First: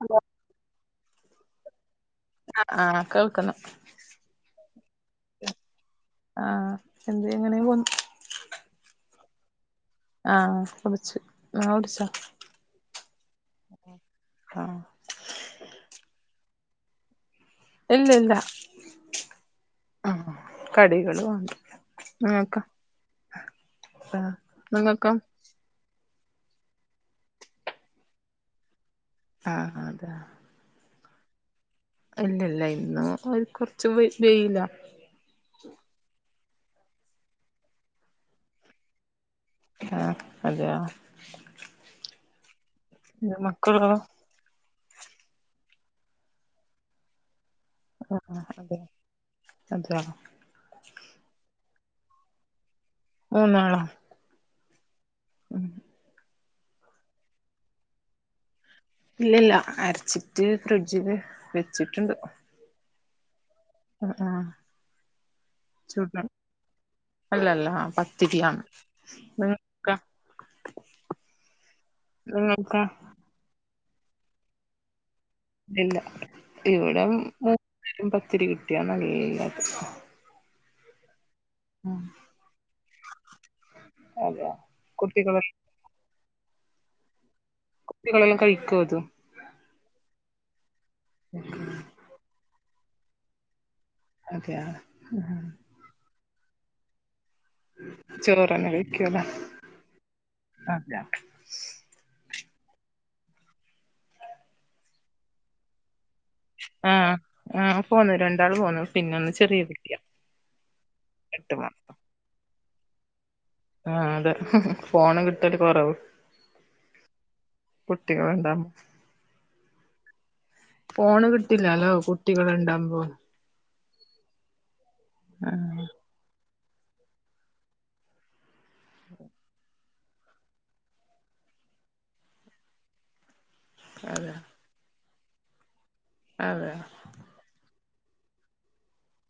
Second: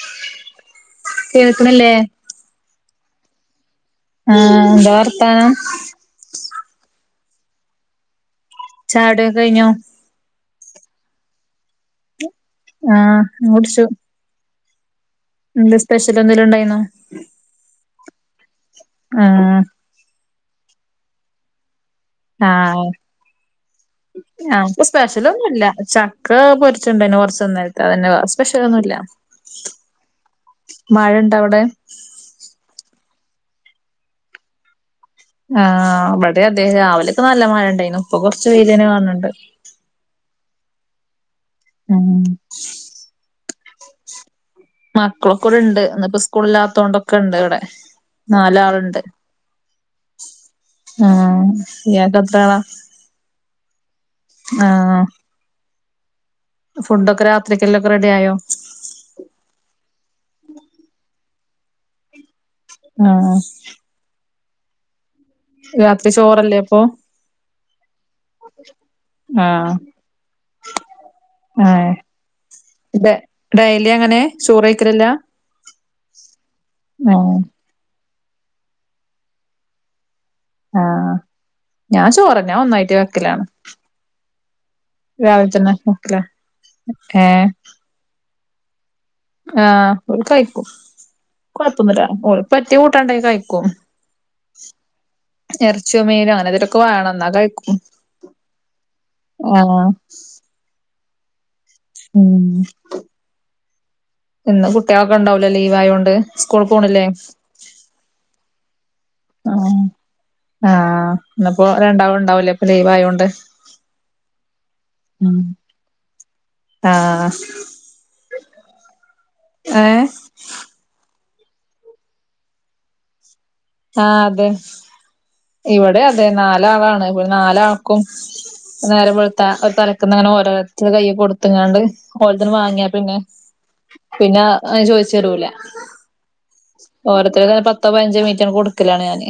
Hello കേൾക്ക്ണ്ല്ലേ ആഹ് കേൾക്കുന്നുണ്ട് ആഹ്, എന്താ വർത്താനം ആഹ് എന്ത് അങ്ങനെ പോണു ചായുടി ഒക്കെ കഴിഞ്ഞോ ആ കുടിച്ചു, നിങ്ങ കുടിച്ചാ ആഹ് ന്നുട്ച്ചു ആഹ് ഇന്ന് സ്പെഷ്യല് എന്തെലും ഉണ്ടായിന്നോ ഇല്ല ഇല്ല ആഹ് അഹ് കടികള് വാങ് ആഹ് ആഹ് ഞങ്ക്ക് നിങ്ങക്കോ സ്പെഷ്യലൊന്നുല്ല ചാ ക്ക പൊരിച്ചുണ്ടായിന് കൊറച്ചിന്നലത്തെ പിന്നെ സ്പെഷ്യല് ഒന്നുല്ല ആഹ് അതാ മഴ ഇണ്ട അവിടെ ഇല്ല ഇല്ല ഇന്ന് ഒര് കൊറച്ച് വെയിലാ ഹാ അവിടെ അതേ രാവിലൊക്കെ നല്ല മഴ ഇണ്ടായിന്നു ഇപ്പൊ കൊറച്ച് വെയിലന്യ കാണണ്ട് [unintelligible] ഉം [unintelligible] മക്കളോ മക്കളൊക്കെവ്ടുണ്ട് ഇന്നിപ്പ സ്കൂളിലാത്തൊണ്ടൊക്കെ ഇണ്ട് ഇവിടെ ആഹ് അതെ നാലാളിണ്ട് അതെയോ ആഹ് ഇയാക് എത്ര ആളാ മൂന്നാളാ ആഹ് [unintelligible] ഫുഡൊക്കെ രാത്രിക്കല്ലൊക്കെ റെഡി ആയോ ഇല്ലല്ല അര്ച്ച്ട്ട് ഫ്രിഡ്ജില് വെച്ച്ട്ട്ണ്ട് നോ [unintelligible] അഹ് ആഹ് രാത്രി ചോറല്ലേ അപ്പൊ അല്ല ല്ല പത്തിരിയാണ് നിങ്ങ കാ ഏഹ് നിങ്ങൾക്കോ ഇന്റെ ഡയലി അങ്ങനെ ചോറ്കഴിക്കലില്ല ഇല്ല ഇവിടെ മൂ [inaudible] പത്തിരി കിട്ടിയ നല്ലത് ആഹ് ഞാൻ ചോറാ ഞാൻ ഒന്നായിട്ട് വെക്കലാണ് അതെയ കുട്ടികള രാവിൽതന്നെ [unintelligible] ലെ ഏഹ് കുട്ടികളെല്ലാം കഴിക്കൊ ഇത് ആഹ് ഓര് കഴ്ക്കും കൊഴപ്പൊന്നുല്ല ഓര്ക്ക് പറ്റിയ കൂട്ടാൻണ്ടെങ്കി കഴ്കും അതെയ എറച്ചിയോ മീനോ അങ്ങനെന്തേലൊക്കെ വേണം എന്നാ കഴിക്കും ചോറന്നെ വെക്കോലെ ആ [unintelligible] ഉം ഇന്ന് കുട്ടിയാളൊക്കെ ഇണ്ടാവൂലെ ലീവ് ആയോണ്ട് സ്കൂൾ പോണില്ലേ ആഹ്- ആഹ് പോന്നു രണ്ടാള് പോന്നു പിന്നെ ഒന്ന് ചെറിയ ആഹ് കുട്ടിയ ആഹ് എട്ട് ഇന്നിപ്പോ മാസം രണ്ടാളും ഉണ്ടാവൂലേ അപ്പൊ ലീവായൊണ്ട് ആഹ് അതെ ഫോണ് കിട്ടല് കൊറവ് ആ കുട്ടികള്ണ്ടാന്നു ഏ ഫോണ് കിട്ടില്ലാലോ കുട്ടികളിണ്ടാവുമ്പോ ആഹ് അതെ ആഹ് ഇവിടെ അതെ നാലാളാണ് ഓല് നാലാക്കും നേരം വെളത്താ തലക്കന്നങ്ങനെ ഓരോരുത്തര്ടെ കയി കൊടുത്തങ്ങാണ്ട് ഒരത്തന് വാങ്ങിയേ പിന്നെ അതെ പിന്നെ ചോയിച്ചരൂല അതെ ഓരോത്തര പത്തോ പാഞ്ചോ മിനിറ്റ് കൊടുക്കലാണ് ഞാന്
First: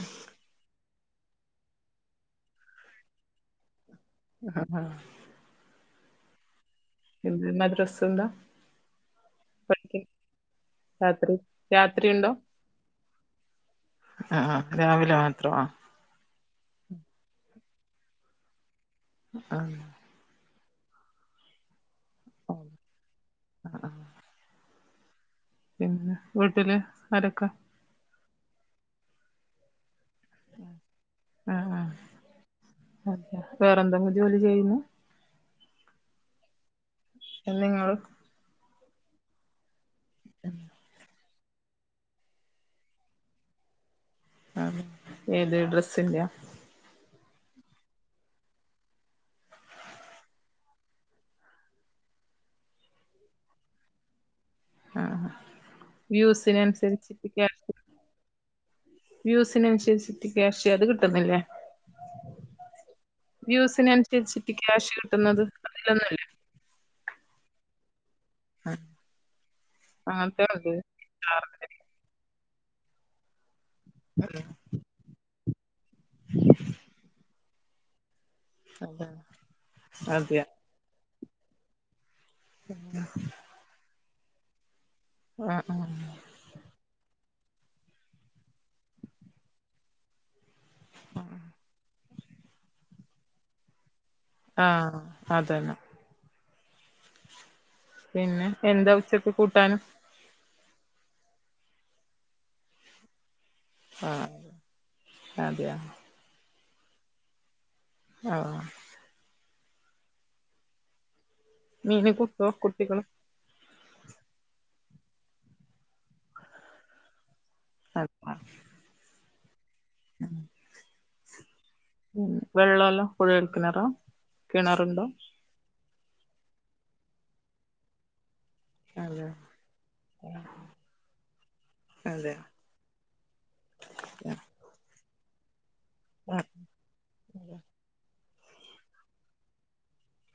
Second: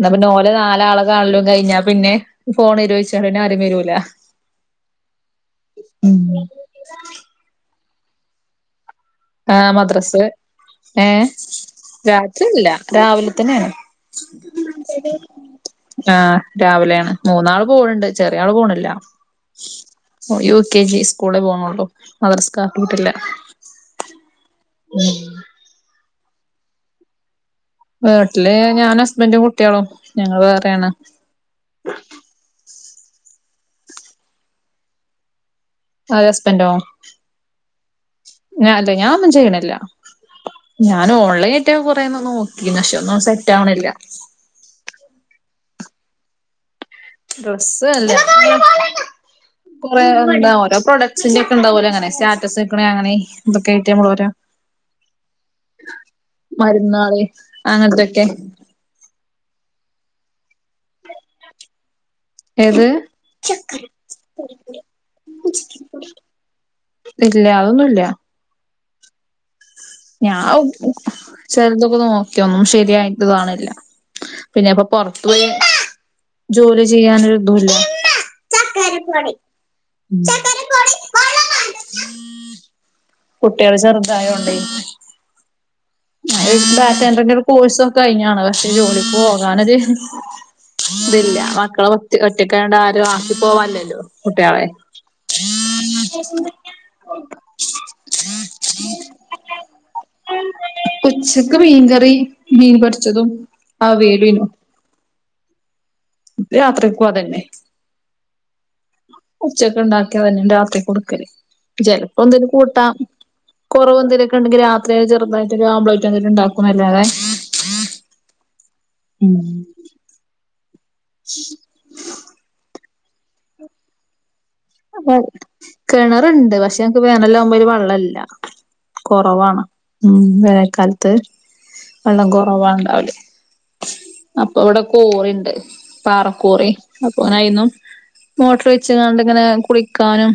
ന്നാ പിന്നെ ഓര് നാലാള കാൺലും കഴിഞ്ഞാ പിന്നെ ഫോണോരിച്ചാണ്ട് പിന്നെ ആരും വരൂല [unintelligible] ഉം ഇന്ന് മദ്രസ് ഇണ്ടാ ആഹ് മദ്രസ് ഏഹ് രാത്രി രാത്രിയുണ്ടോ രാത്രില്ല രാവിലെ തന്നെയാണ് അഹ് ആഹ് രാവിലെ മാത്രോ അഹ് ആഹ് രാവിലെ മൂന്നാള് പോവ്ണ്ട്, ചെറിയാള് പോവ്ണില്ല. ആഹ് ഓൻ യു കെ ജി സ്കൂൾ പോകുന്നൊള്ളു ആഹ് മദ്രസ്ക്കാക്കിട്ടില്ല [unintelligible] [unintelligible] പിന്നെ വീട്ടില് ആരൊക്കെ? വീട്ടില് ഞാനും ഹസ്ബെന്റും കുട്ടിയാളും, ഞങ്ങള് വേറെയാണ്. ആഹ് ആഹ് വേറെന്തെലും ജോലി ചെയ്യുന്നു? ആര് ഹസ്ബന്റോ നിങ്ങള് ഞ അല്ല ഞാൻ ഒന്നും ചെയ്യ്ണില്ല. ഞാന് ഓൺലൈൻആയിട്ട് കൊറേ നോക്കീനിം പക്ഷെ ഒന്നും സെറ്റാവ്ണില്ല. ആഹ് ഏത് ഡ്രസ്സിന്റെയ? ഡ്രസ്സ്‌ അല്ല പ്പങ്ങൾ എന്താ ഓരോപ്രൊഡക്സിന്റെ ഒക്കെ ഇണ്ടാവോലോ ഇങ്ങനെ സ്റ്റാറ്റസ് വെക്ക്ണേ അങ്ങനെ ഇതൊക്കെയായിട്ട് നമ്മൾഓരോ ആഹ് മരുന്നാള് വ്യൂസിനനുസരിച്ചിട്ട് അങ്ങൻതൊക്കെ. വ്യൂവ്സ്ന് അനുസരിച്ചിട്ട് ക്യാഷ് അത് കിട്ടുന്നില്ലേ? ഏത് വ്യൂവ്സ്ന് അനുസരിച്ചിട്ട് ക്യാഷ് കിട്ടുന്നത് അതിലൊന്നല്ല. ഇല്ല അതൊന്നുല്ല. ആഹ് ഞാന് ഉം പ അതെ ചെൽതൊക്കെ നോക്കി അതൊന്നും ശെരിയായിട്ട് കാണ് നി ല്ല. [unintelligible] പിന്നെ പ്പൊ പൊർത്തുപോയി ജോലി ചെയ്യാനൊരുതൂല്ല. ചക്കര പൊടി, അതെയ ചക്കര പൊടി [inaudible] കുട്ടികള് ചെറുതായോണ്ടെ ആഹ് ആഹ് ഈ ഡാറ്റാ എൻട്രിന്റെ ഒര് കോഴ്സ് ഒക്കെ കഴിഞ്ഞതാണ് പക്ഷേ ജോലിക്ക് പോകാനൊര് തില്ല മക്കള് ഒറ്റക്കായോണ്ട് ആരും ആക്കി പോവാനില്ലല്ലോ. കുട്ടിയാളെ ആഹ് അതന്നെ പിന്നെ എന്താ ഉച്ചക്ക് കൂട്ടാന് ഉച്ചക്ക് മീൻകറി മീൻപൊരിച്ചതും അവീയലും അയിനു അതെയോ യാത്രക്കു അതെന്നെ ആഹ് ഉച്ചക്ക് ഉണ്ടാക്കിയതെന്നെ രാത്രി കൊടുക്കല് മീന് ചിലപ്പോ കിട്ടോ എന്തേലും കൂട്ടാൻ കുട്ടികള് കൊറവ് എന്തേലൊക്കെ ഇണ്ടെങ്കിൽ രാത്രി ചെറുതായിട്ട് ഒരു ഓംലറ്റ് എന്തേലും ഇണ്ടാക്കും എന്നല്ലാതെ. [unintelligible] ഉം ഉം ശ് ഉം വെള്ളെല്ലാം കുഴൽകിണറാ? അത് കിണർ ഇണ്ട് പക്ഷെ ഞങ്ങക്ക്‌ വേനലാകുമ്പോ വെള്ളം ഇല്ലാ അതെ കൊറവാണ് ഉം വേനൽക്കാലത്ത്. വെള്ളം അതെ കുറവാ ഇണ്ടാവല് അപ്പൊ ഇവടെ കോറിണ്ട് പാറക്കോറി അപ്പൊങ്ങനെ അയ്ന്നും. മോട്ടർവെച്ച്ക്കാണ്ട്ങ്ങനെ കുളിക്കാനും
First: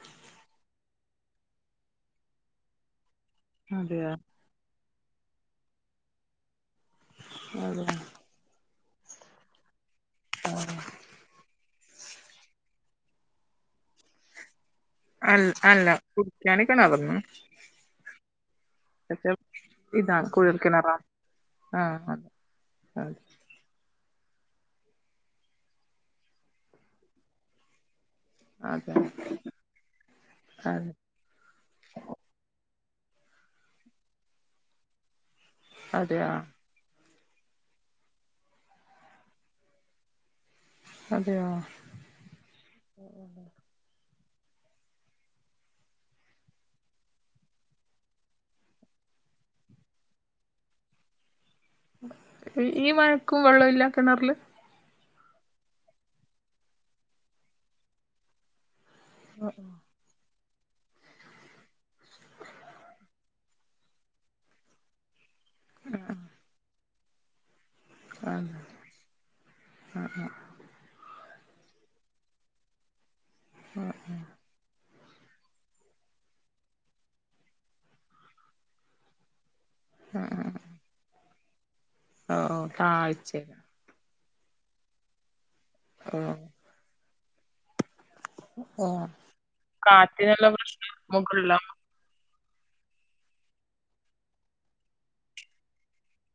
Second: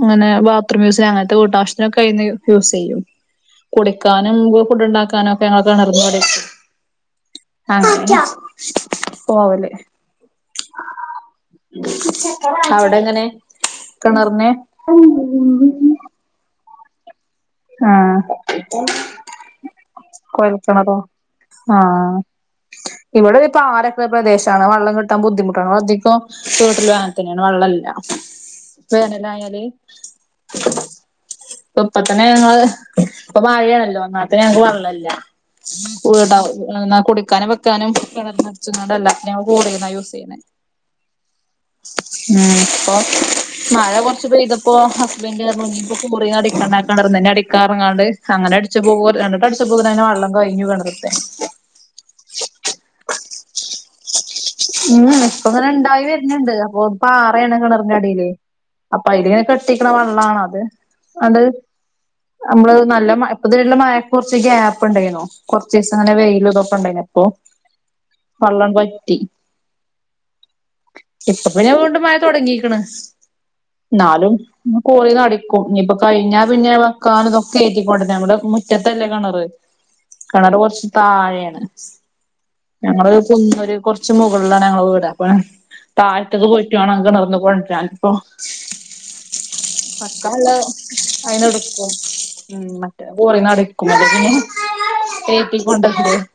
ഇങ്ങനാ ബാത്റൂംയൂസ് ചെയ്യാനും അങ്ങനത്തെ വീട്ട് ആശ്യത്തിനൊക്കെ യൂസ് ചെയ്യും അതെയോ കുടിക്കാനും ഫുഡ് ഉണ്ടാക്കാനും ഒക്കെ ഞങ്ങൾ കെണർന്ന് അടിക് അതെ ആഹ് പോവല് ആഹ് അവിടെങ്ങനെ? കെണർനേ ഞാൻ നി കിണറിന്നും ആഹ് ഇതാണ് കോഴൽ കുഴൽ കിണറാ കിണറോ ആഹ് അതെ ഇവിടെ പ ആരൊക്കെ പ്രദേശാണ് വള്ളം കിട്ടാൻ ബുദ്ധിമുട്ടാണ് അതിപ്പോ വീട്ടിലും അങ്ങനെ തന്നെയാണ് വള്ളം ഇല്ല. അതെ വേനൽ ആയാല് അതെ ഇപ്പ തന്നെ ഞങ്ങള് ഇപ്പൊ മഴയാണല്ലോ ഒന്നാത്തെ ഞങ്ങക്ക് വള്ളം ഇല്ല അതെയോ [unintelligible] കുടിക്കാനും വെക്കാനും കെണറ്റിൽ നിന്നും അടിച്ചു കൊണ്ട് അല്ല ഞങ്ങള് റോഡിൽനിന്ന യൂസ് ചെയ്യുന്നേ അതെയോ ഉം അപ്പോ മഴ കുറച്ച് പയ്യതപ്പോ ഹസ്ബൻഡ് പറഞ്ഞു മുറിലങ്ങാണ്ട് നിപ്പണ്ടായിരിന്നു. അങ്ങനെ അടിക്കാന് ഇറങ്ങാണ്ട് അങ്ങനെ അടിച്ചു പ്പോ എന്നിട്ട് രണ്ട് വട്ടം അടിച്ചപ്പളക്കും വള്ളം കഴിഞ്ഞു കേണർലത്തെ ഈ മഴക്കും വെള്ളം ഇല്ല കിണറില് ഉം ഇപ്പങ്ങനെ ഇണ്ടായി വരുന്നുണ്ട് അപ്പൊ പാറയാണ് കിണറിന്റെ അടിയില് അപ്പ ഇതിങ്ങനെ കെട്ടിക്കണ വള്ളാണ് അത് അത് നമ്മള് നല്ല മഴ ഇപ്പ തന്നെ ഒള്ള മഴക്ക് കുറച്ച് ഗ്യാപ്പ് ഉണ്ടായിരുന്നു കൊറച്ച് ദിവസം അങ്ങനെ വെയില് ഇതൊക്ക ഉണ്ടായിരുന്നു അപ്പോ ആഹ് ആഹ് ആഹ് ഇപ്പൊ പിന്നെ വീണ്ടും മഴ തോടങ്ങീക്കണ് എന്നാലും ഇനീ കോറി നിറക്കും ഇനിയിപ്പ കഴിഞ്ഞ പിന്നെ വെക്കാൻ ഇതൊക്കെ കേറ്റിക്കോട്ടെ നമ്മുടെ മുറ്റത്തല്ലേ കിണറ് ആഹ് കിണർ കുറച്ച് താഴെണ് ഓഹ് ഞങ്ങള് താഴ്ചേലാ ഒരു കൊ ച്ച് മുകളിലാണ് ഞങ്ങളുടെ വീട് അപ്പ ഓഹ് താഴത്തെക്ക് പോയിട്ടുവേണം അങ്ങ് നടന്നു കൊണ്ടുവരാൻ അപ്പോ ഓഹ് കാറ്റിനുള്ള മക്കളെല്ലാം പ്രശ്നം മുകളിലാ എയിനോടുകും ഉം ഞൻ കൊറെ നടക്കും അപ്പൊ പിന്നെ [unintelligible]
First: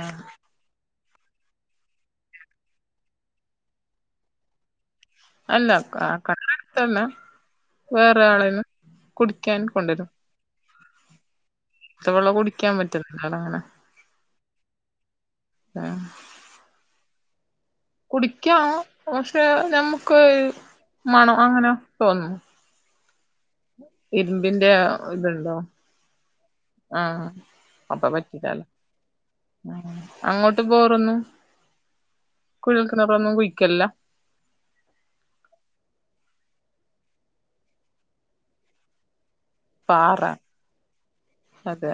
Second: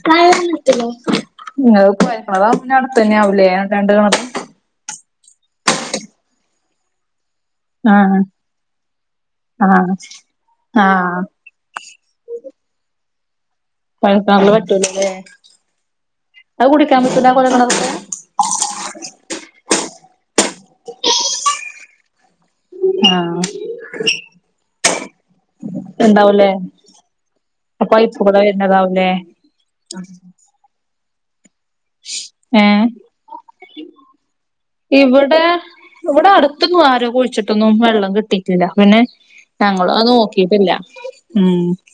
ആഹ് [unintelligible] ഇങ്ങളെ കൊഴൽ കിണറാവുമ്പോ പിന്നെ അടുത്തന്നെ ആവൂല്ലേ രണ്ട് കെണറും അല്ല ആഹ് അത്ര അടുത്തല്ല ആഹ് വേറെ ആളേന്ന് കുടിക്കാൻ ആഹ് കൊണ്ടുവരും ആഹ് ത്ത വെള്ളം കുടിക്കാൻ പറ്റും അതാണ് അങ്ങനെ പഴക്കാവുള്ള പറ്റൂലല്ലേ അത് കുടിക്കാൻ പറ്റുലാ ആഹ് കൊഴൽ കിണറിൽതെ കുടിക്കാം പക്ഷെ നമ്മക്ക് മണം അങ്ങനെ തോന്നും ആഹ് ഇരുമ്പിന്റെ ഇത്ണ്ടോ ഇണ്ടാവൂലേ ആഹ് ആ അപ്പ പൈപ്പ് കൂടെ പറ്റില്ലല്ലേ വരുന്നതാവൂലേ അങ്ങോ ബോറന്ന് കുഴൽ ഏഹ് കിണറൊന്നും കുഴിക്കില്ല ഇവിടെ ഇവിടെ അടുത്തൊന്നും ആരും കുഴിച്ചിട്ടൊന്നും വെള്ളം കിട്ടിയിട്ടില്ല പിന്നെ ഞങ്ങളും അത് പാറ നോക്കിട്ടില്ല ഉം അതെ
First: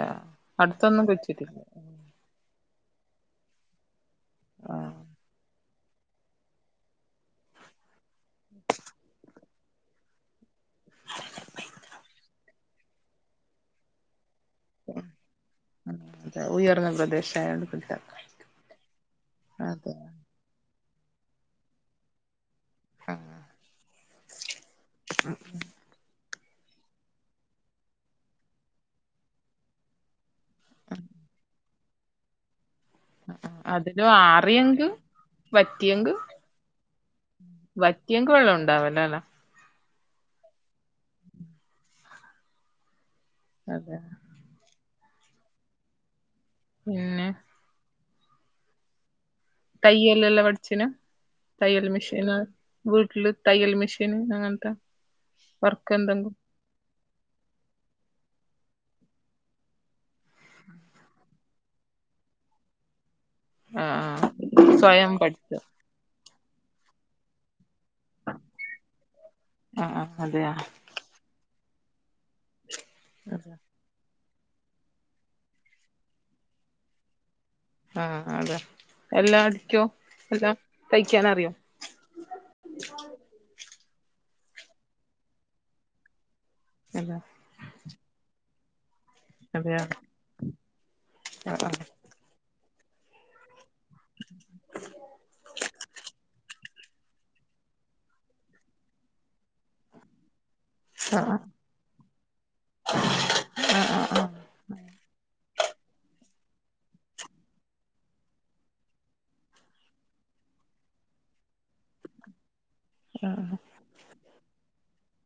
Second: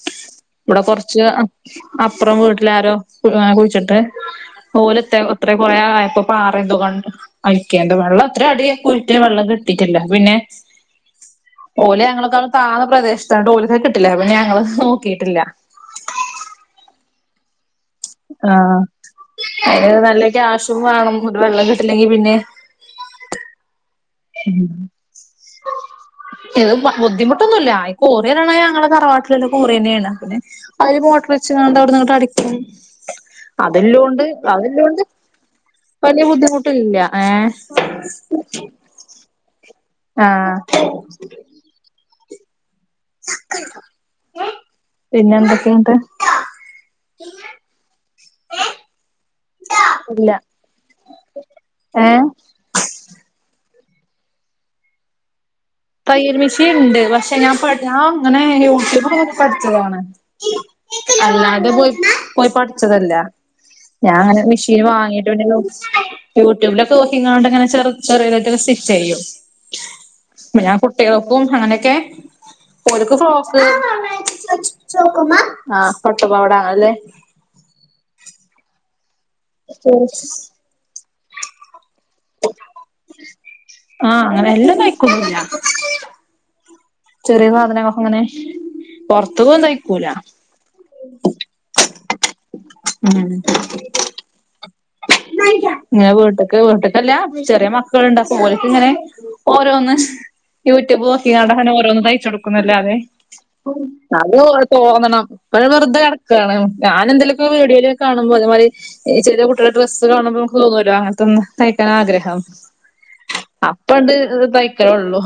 ഇവിടെ അടുത്തൊന്നും കൊറച്ച് കുഴിച്ചിട്ടില്ല അപ്പറം വീട്ടിലാരോ കുഴിച്ചിട്ടെ ആ ഓലത്തെ അത്ര കൊറേ ആയപ്പോ പാറ ന്തോ കണ്ട് അയിക്കേണ്ട വെള്ളം അത്ര അടിക്ക് കുയ്യച്ച് വെള്ളം കിട്ടിട്ടില്ല പിന്നെ ഓല് ഞങ്ങളെ കാളും താന്ന പ്രദേശത്ത ഓലിക്ക് കിട്ടില്ല പിന്നെ ഞങ്ങള് നോക്കിയിട്ടില്ല ആഹ് അതെ ഉയർന്ന പ്രദേശായോണ്ട് ഇല്ല ആഹ് അതിന് നല്ല കാശും വാണം ന്നിട്ട് വെള്ളം കിട്ടില്ലെങ്കിൽ പിന്നെ ആഹ് [inaudible] ഇത് ബുദ്ധിമുട്ടൊന്നുല്ല കൊറിയ ആണ് ഞങ്ങടെ തറവാട്ടിലെ കൊറിയ തന്നെണ് പിന്നെ. അതില് മോട്ടർ വെച്ച് കാണ്ട് അവിടുന്ന് ങ്ങോട്ട് അടിക്കും അതിലും അതെല്ലോംണ്ട് ആറിയെങ്ക് അതെല്ലോംണ്ട് വറ്റിയെങ്ക് വലിയ ബുദ്ധിമുട്ടില്ല ഏ വറ്റിയെങ്കി വെള്ളം ഉണ്ടാവല്ലോല്ലേ ആഹ് അതെ പിന്നെ എന്തൊക്കെ ന്ന്ട്ട് ഞാ ഏഹ് തയ്യൽ എല്ലാം പടിച്ചീന്നോ തയ്യൽ ഏഹ് മെഷീനാ വീട്ടില് തയ്യൽ മെഷീൻ അങ്ങനത്തെ വർക്ക് എന്തെങ്കും തയ്യൽ മിഷീൻ ഇണ്ട് പക്ഷെ ഞാൻ പ ഞൻ ഇങ്ങനെ യൂട്യൂബ് നോക്കി പഠിച്ചതാണ്. അല്ലാതെ പോയി പോയി പഠിച്ചതല്ല ആ ആ ഞാൻ ഇങ്ങനെ മെഷീൻ സ്വയം വാങ്ങീട്ട് പിന്നെ പഠിച്ചു യൂട്യൂബിലൊക്കെ നോക്കീങ്കാണ്ട് ങ്ങെനെ ചെറു ചെറേതായിട്ടൊക്കെ സ്റ്റിച്ച് ചെയ്യും ആഹ് ആഹ് അതെയ ട്ടികൾക്കും അങ്ങനെയൊക്കെ ഓൽക്ക് അതെ ഫ്രോക്ക് ആഹ് പട്ട് പാവാട അങ്ങനെല്ലെ ആഹ് അതെ എല്ലാം അടിക്കോ എല്ലാം തയ്ക്കാൻ അറിയോ ആഹ് അങ്ങനെ എല്ലാം തയ്ക്കൊന്നൂല്ല അല്ല ന്റെ ന്ന് പറഞ്ഞാ നമുക്കിങ്ങനെ പുറത്ത്ക്കൊന്നും തയ്ക്കൂല. അ ആഹ് ഉം ഞാ വീട്ടിക്ക് പോട്ടെ അല്ല ചെറിയ മക്കളുണ്ട് അപ്പൊ ഓല്ക്ക് ഇങ്ങനെ ഓരോന്ന് യൂട്യൂബ് ആ നോക്കിങ്കാണ്ട് ആ അങ്ങനെ ഓരോന്ന് തയ്ച്ചൊടുക്കുന്നല്ലാതെ അത് തോന്നണം പ്പോ ഞാൻ വെറുതെ കടക്കാണ് ഞാൻ എന്തെലൊക്കെ വീഡിയോയിൽക്കെ കാണുമ്പോ അതേമാരി ചെറിയ കുട്ട് ഡ്രസ്സ് കാണുമ്പൊ നമക്ക്കോല്ലോ ആഹ് അങ്ങനത്തെ ഒന്ന് തയ്ക്കാൻ ആഗ്രഹം ആഹ് ആഹ് അപ്പ ഇണ്ട് തൈക്കലൊള്ളൂ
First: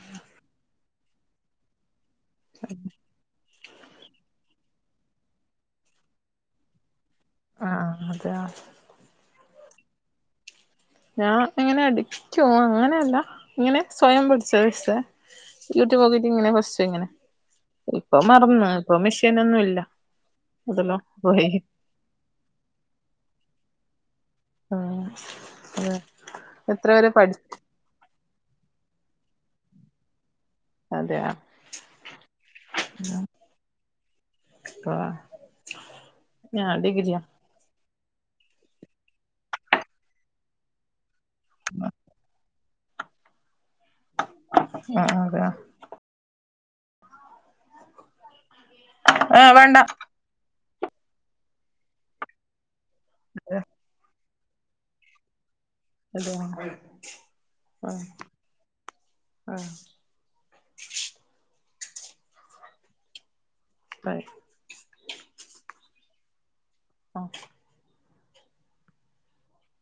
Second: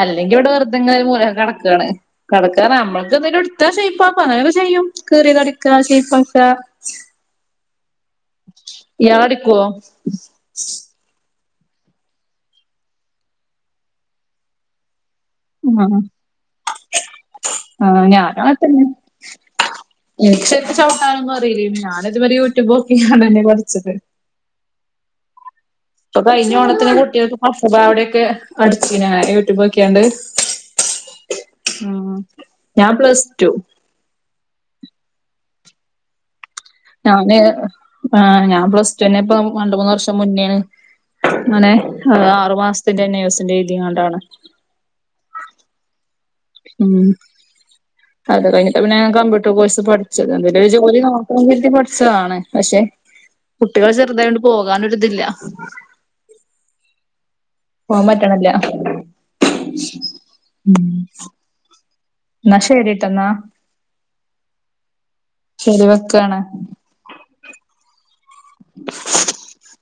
അല്ലെങ്കി ഇവിടെ വെറുതെങ്ങനെ ഒരു മൂലെക്കെ കിടക്കാണ് കടക്കാറഞ്ഞ നമ്മൾക്ക് എന്തേലും എടുത്താ ശൈപ്പാക്കും അങ്ങെനൊക്കെ ചെയ്യും കീറ്യേത് അടിക്കാ ശൈപ്പാക്ക ആഹ് ആഹ് അത് ആ ഇയാളടിക്കോ ഞാൻ ഇങ്ങനെ അടിക്കു അങ്ങനെയല്ല ഇങ്ങനെ സ്വയം പടിച്ചത് വെച്ച് ആഹ് യൂട്യൂബ് നോക്കിട്ട് ഇങ്ങനെ ഫസ്റ്റ് ഇങ്ങനെ ആഹ് ഇപ്പൊ മറന്നു ഇപ്പൊ മെഷീനൊന്നും ഇല്ല ഇച്ച് പിന്നെ അതിലോ ചൗട്ടാനൊന്നും പോയി അറിയില്ലയ്നു ഞാന് ഇതുവരെ യൂട്യൂബ് നോക്കീങ്കാണ്ടന്നെ പഠിച്ചത് ആഹ് അതാ ഇപ്പൊ കഴിഞ്ഞ ഓണത്തിന് കുട്ട്യാൾക്ക് പട്ട് പാവാടെൊക്കെ അടിച്ചീനു ഞാന് യൂട്യൂബ് നോക്കിയാണ്ട് അതെ ആഹ് ഉം. ഞാൻ പ്ലസ് ടു പ്പാ [unintelligible] ഞാന് ആഹ് ഞാൻ പ്ലസ് റ്റൊന്നെ ഇപ്പ രണ്ട് മൂന്ന് വർഷം മുന്നേണ് ങ്ങനെ അഅ് ആറു മാസത്തിന്റെ എൻ എ എസ് യു ന്റെ എയ്തിങ്ങാണ്ടാണ് ആഹ് അതെയാ ഉം അത് കഴിഞ്ഞിട്ട് പിന്നെ ഞാൻ കമ്പ്യൂട്ടർ ആഹ് വേണ്ട കോഴ്സ് പഠി എന്തേലും ഒരു ജോലി നോക്കണം കരുതി പഠിച്ചതാണ് പക്ഷെ [inaudible] കുട്ട്യാള് ചെറുതായോണ്ട് പോകാനൊരിതില്ല അതെയാ പോവാൻ പറ്റണല്ല ഉം ആഹ് ന്നാ ശരിട്ടന്നാ ബൈ ശരി വെക്കാണ് ആഹ് [inaudible]